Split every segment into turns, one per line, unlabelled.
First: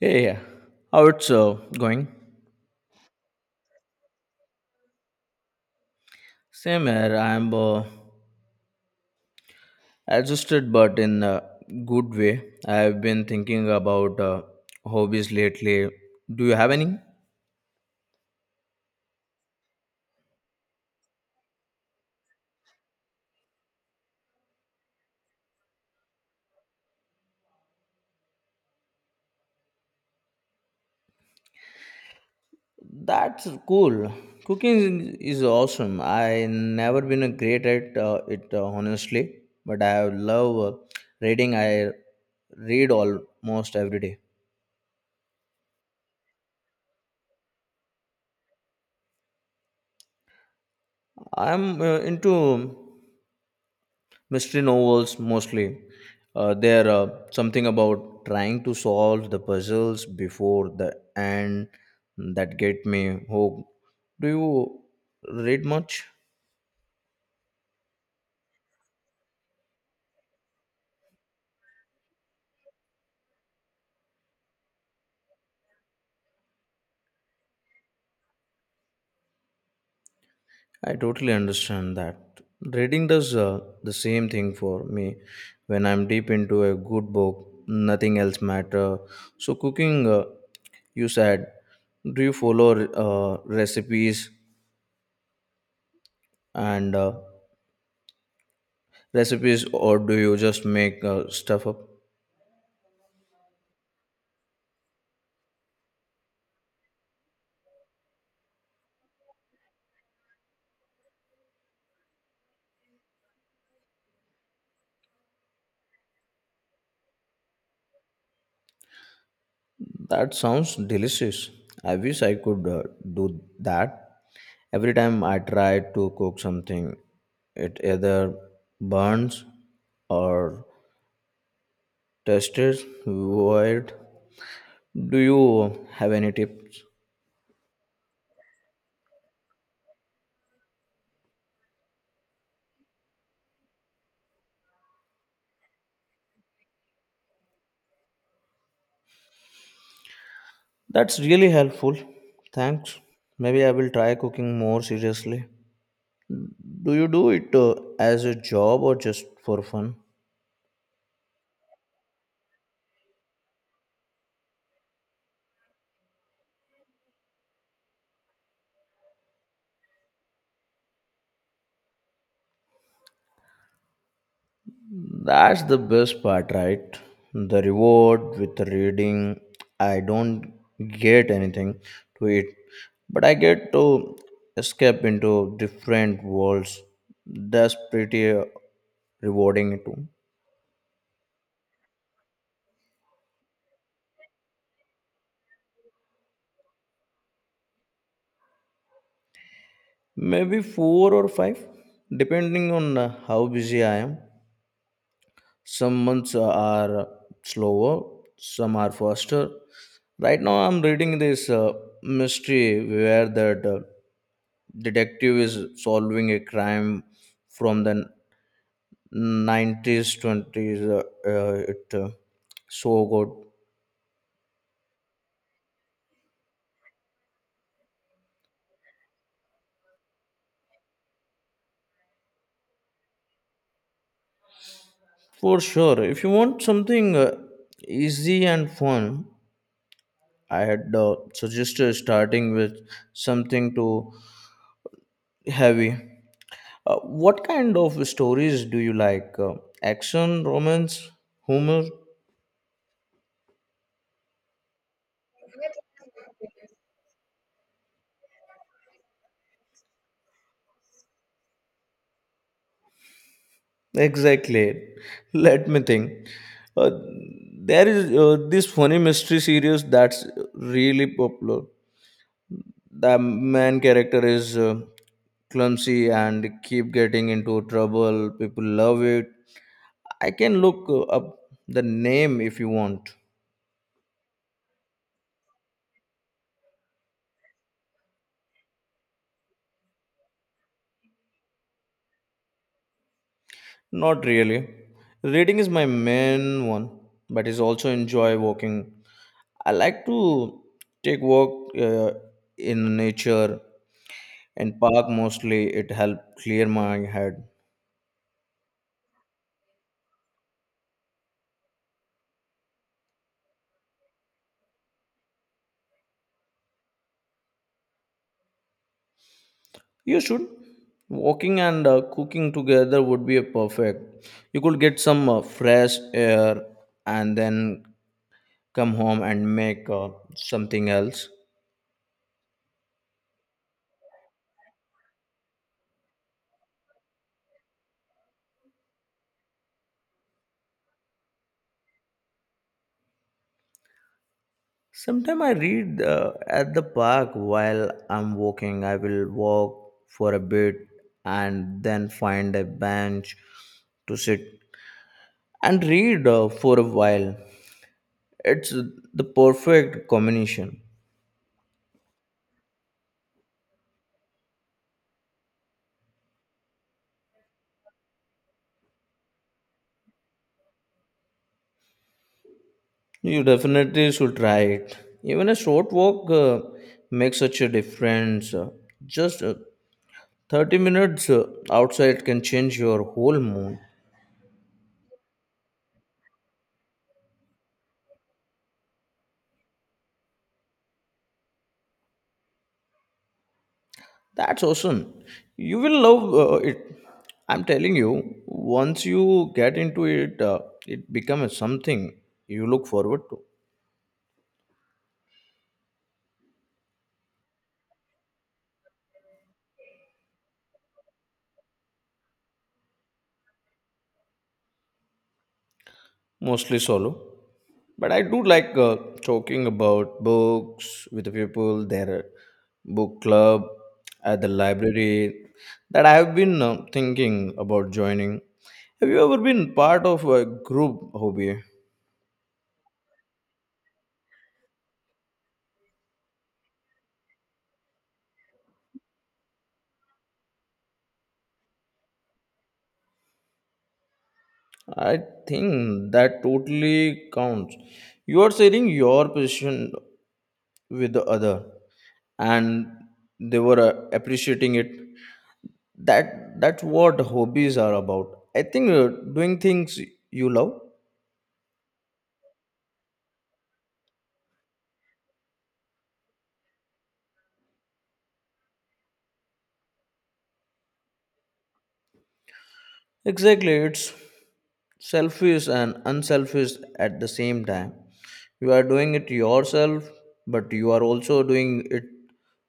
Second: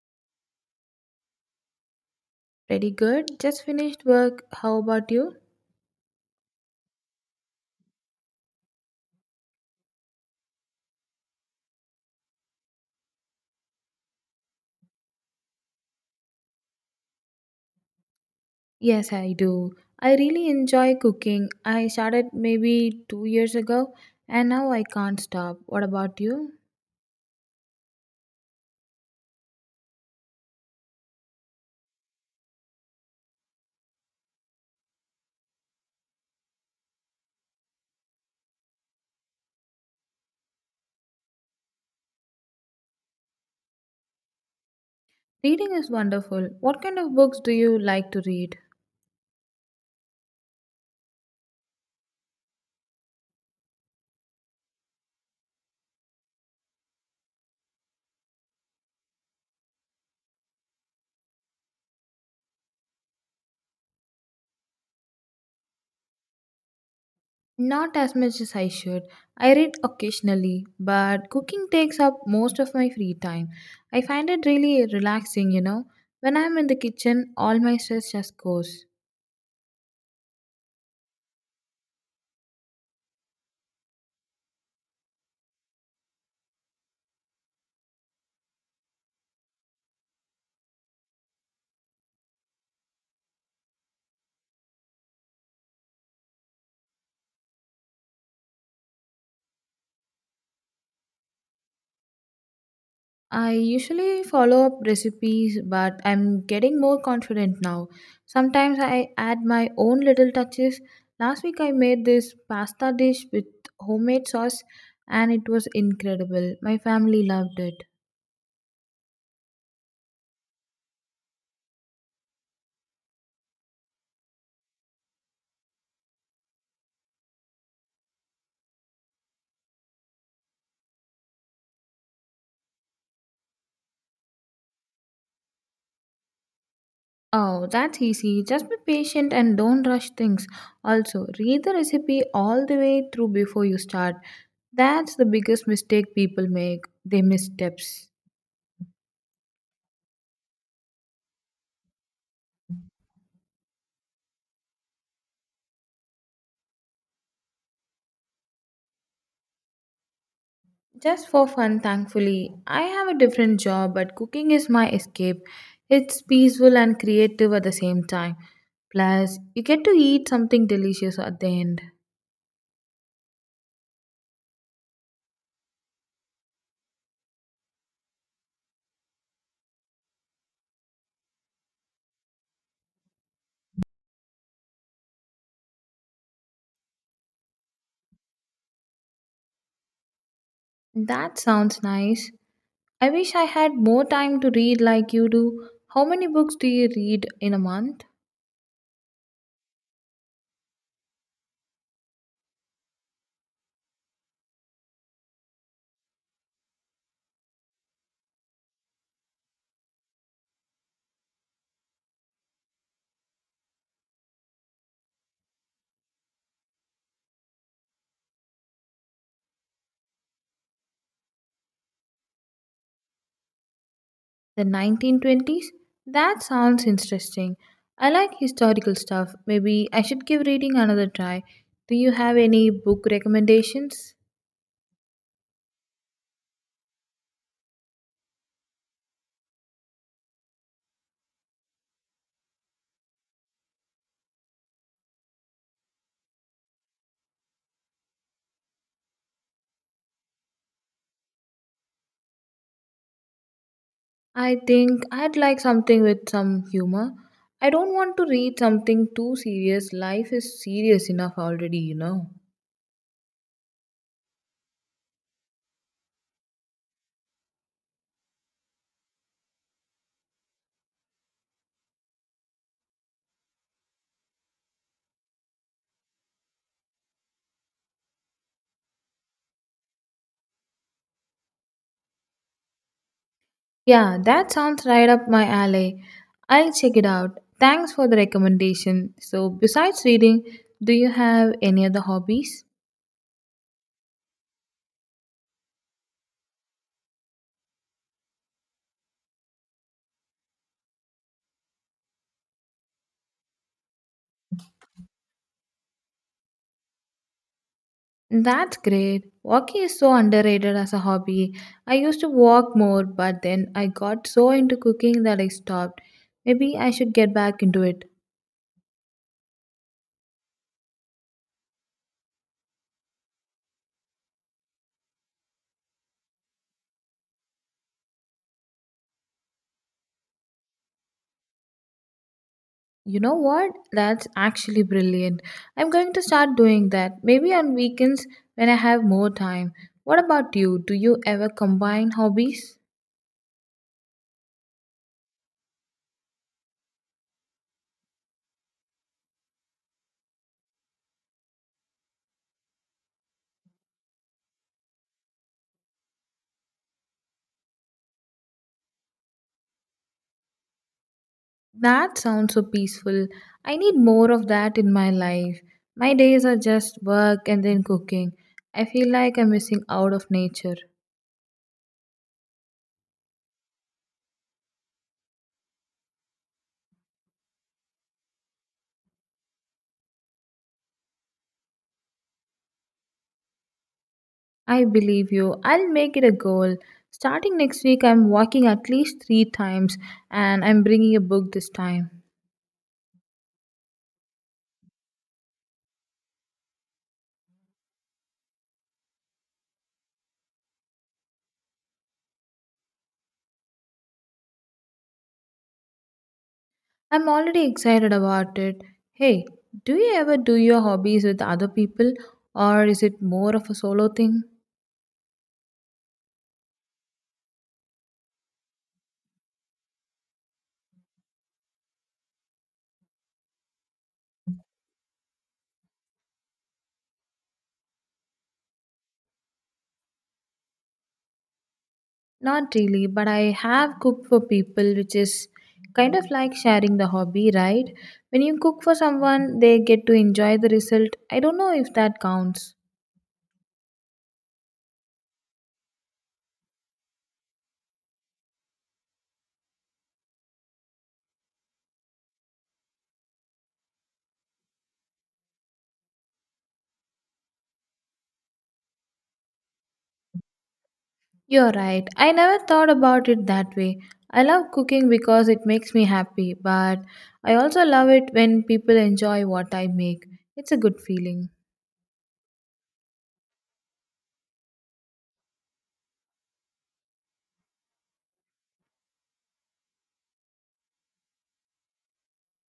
Hey, yeah, yeah. how it's going?
Pretty good. Just finished work. How about you?
Same here. I'm adjusted, but in a good way. I've been thinking about hobbies lately. Do you have any?
Yes, I do. I really enjoy cooking. I started maybe 2 years ago and now I can't stop. What about you?
That's cool. Cooking is awesome. I never been a great at it, honestly, but I love reading. I read almost every day.
Reading is wonderful. What kind of books do you like to read?
I'm into mystery novels mostly. They're something about trying to solve the puzzles before the end that get me hooked. Do you read much?
Not as much as I should. I read occasionally, but cooking takes up most of my free time. I find it really relaxing, When I'm in the kitchen, all my stress just goes.
I totally understand that. Reading does the same thing for me. When I'm deep into a good book, nothing else matter. So cooking, you said, do you follow uh, recipes and uh, recipes or do you just make stuff up?
I usually follow up recipes, but I'm getting more confident now. Sometimes I add my own little touches. Last week I made this pasta dish with homemade sauce and it was incredible. My family loved it.
That sounds delicious. I wish I could do that. Every time I try to cook something, it either burns or tastes weird. Do you have any tips?
Oh, that's easy. Just be patient and don't rush things. Also, read the recipe all the way through before you start. That's the biggest mistake people make. They miss steps.
That's really helpful. Thanks. Maybe I will try cooking more seriously. Do you do it as a job or just for fun?
Just for fun, thankfully. I have a different job, but cooking is my escape. It's peaceful and creative at the same time. Plus, you get to eat something delicious at the end.
That's the best part, right? The reward with reading. I don't get anything to it, but I get to escape into different worlds. That's pretty rewarding too.
That sounds nice. I wish I had more time to read like you do. How many books do you read in a month?
Maybe four or five, depending on how busy I am. Some months are slower, some are faster. Right now, I'm reading this mystery where that detective is solving a crime from the 90s, 20s. It so good.
The 1920s? That sounds interesting. I like historical stuff. Maybe I should give reading another try. Do you have any book recommendations?
For sure. If you want something easy and fun, I had suggested starting with something too heavy. Uh, what kind of stories do you like? Action, romance, humor?
I think I'd like something with some humor. I don't want to read something too serious. Life is serious enough already.
Exactly. Let me think. Uh, there is this funny mystery series that's really popular. The main character is clumsy and keep getting into trouble. People love it. I can look up the name if you want.
Yeah, that sounds right up my alley. I'll check it out. Thanks for the recommendation. So, besides reading, do you have any other hobbies?
Not really. Reading is my main one, but is also enjoy walking. I like to take walk in nature and park mostly. It help clear my head.
That's great. Walking is so underrated as a hobby. I used to walk more, but then I got so into cooking that I stopped. Maybe I should get back into it.
You should. Walking and cooking together would be a perfect. You could get some fresh air and then come home and make something else.
You know what? That's actually brilliant. I'm going to start doing that. Maybe on weekends when I have more time. What about you? Do you ever combine hobbies?
Sometimes I read at the park while I'm walking. I will walk for a bit and then find a bench to sit and read for a while. It's the perfect combination.
That sounds so peaceful. I need more of that in my life. My days are just work and then cooking. I feel like I'm missing out of nature.
You definitely should try it. Even a short walk makes such a difference. Just 30 minutes outside can change your whole mood.
I believe you. I'll make it a goal. Starting next week, I'm walking at least 3 times and I'm bringing a book this time.
That's awesome. You will love it. I'm telling you, once you get into it, it becomes something you look forward to,
I'm already excited about it. Hey, do you ever do your hobbies with other people or is it more of a solo thing?
mostly solo. But I do like talking about books with the people, their book club at the library that I have been thinking about joining. Have you ever been part of a group hobby?
Not really, but I have cooked for people, which is kind of like sharing the hobby, right? When you cook for someone, they get to enjoy the result. I don't know if that counts.
I think that totally counts. You are sharing your position with the other, and they were appreciating it. That's what hobbies are about. I think doing things you love.
You're right. I never thought about it that way. I love cooking because it makes me happy, but I also love it when people enjoy what I make. It's a good feeling.
Exactly, it's selfish and unselfish at the same time. You are doing it yourself, but you are also doing it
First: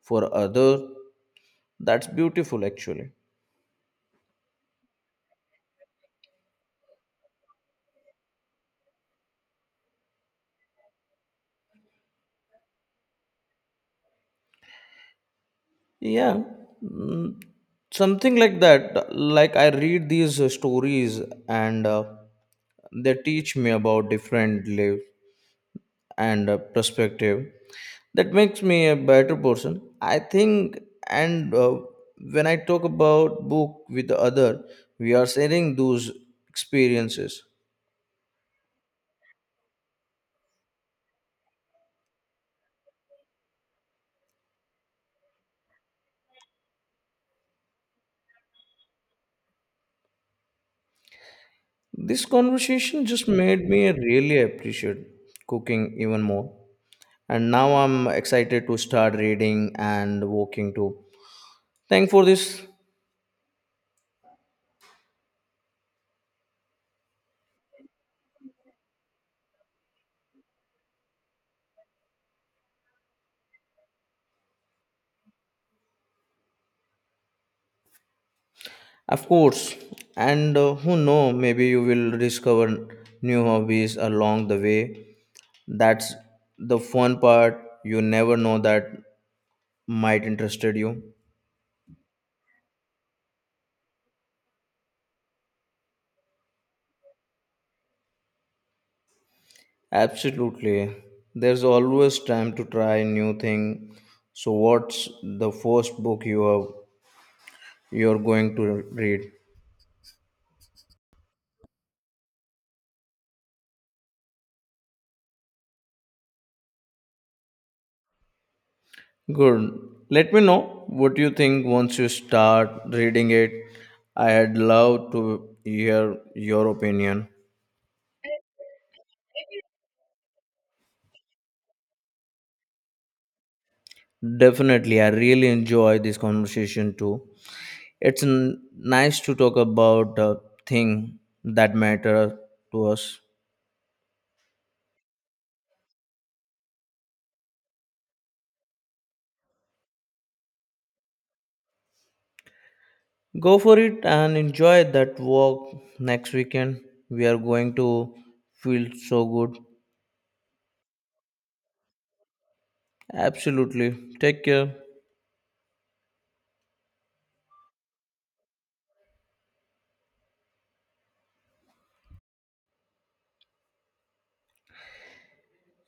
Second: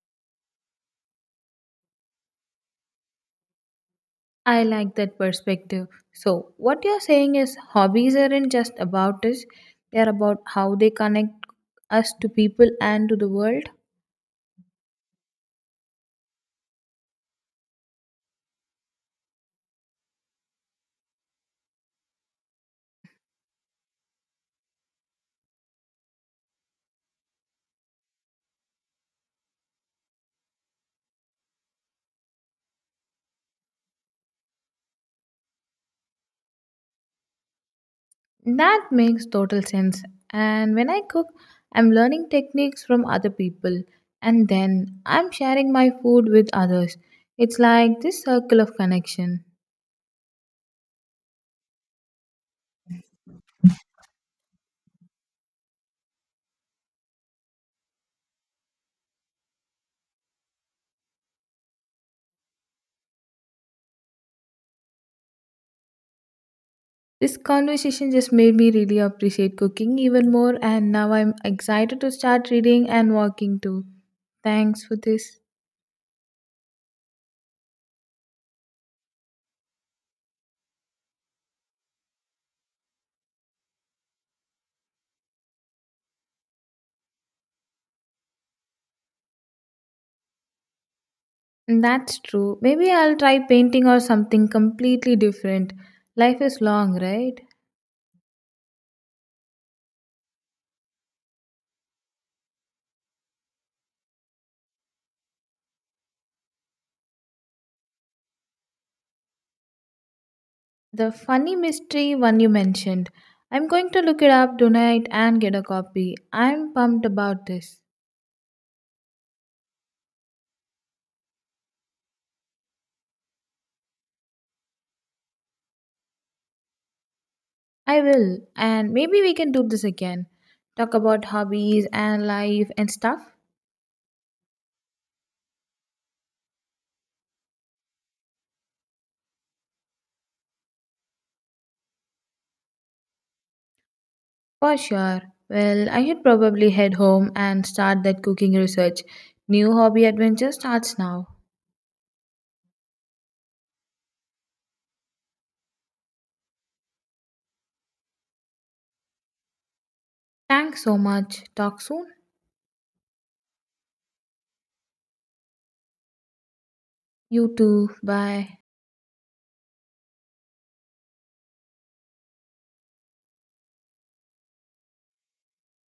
for other. That's beautiful, actually.
I like that perspective. So, what you're saying is hobbies aren't just about us, they're about how they connect us to people and to the world.
Yeah, mm, something like that. Like I read these stories and they teach me about different lives and perspective. That makes me a better person, I think, and when I talk about book with the other, we are sharing those experiences.
That makes total sense. And when I cook, I'm learning techniques from other people and then I'm sharing my food with others. It's like this circle of connection.
This conversation just made me really appreciate cooking even more. And now I'm excited to start reading and walking too. Thank for this,
This conversation just made me really appreciate cooking even more, and now I'm excited to start reading and walking too. Thanks for this.
of course. And who know, maybe you will discover new hobbies along the way. That's the fun part. You never know that might interested you.
That's true. Maybe I'll try painting or something completely different. Life is long, right?
Absolutely. There's always time to try new thing. So what's the first book you have, you're going to read?
The funny mystery one you mentioned. I'm going to look it up tonight and get a copy. I'm pumped about this.
Good. Let me know what you think once you start reading it. I'd love to hear your opinion.
I will, and maybe we can do this again. Talk about hobbies and life and stuff?
Definitely, I really enjoy this conversation too. It's nice to talk about a thing that matter to us.
For sure. Well, I should probably head home and start that cooking research. New hobby adventure starts now.
Go for it and enjoy that walk next weekend. We are going to feel so good.
Thanks so much. Talk soon.
Absolutely. Take care.
You too. Bye.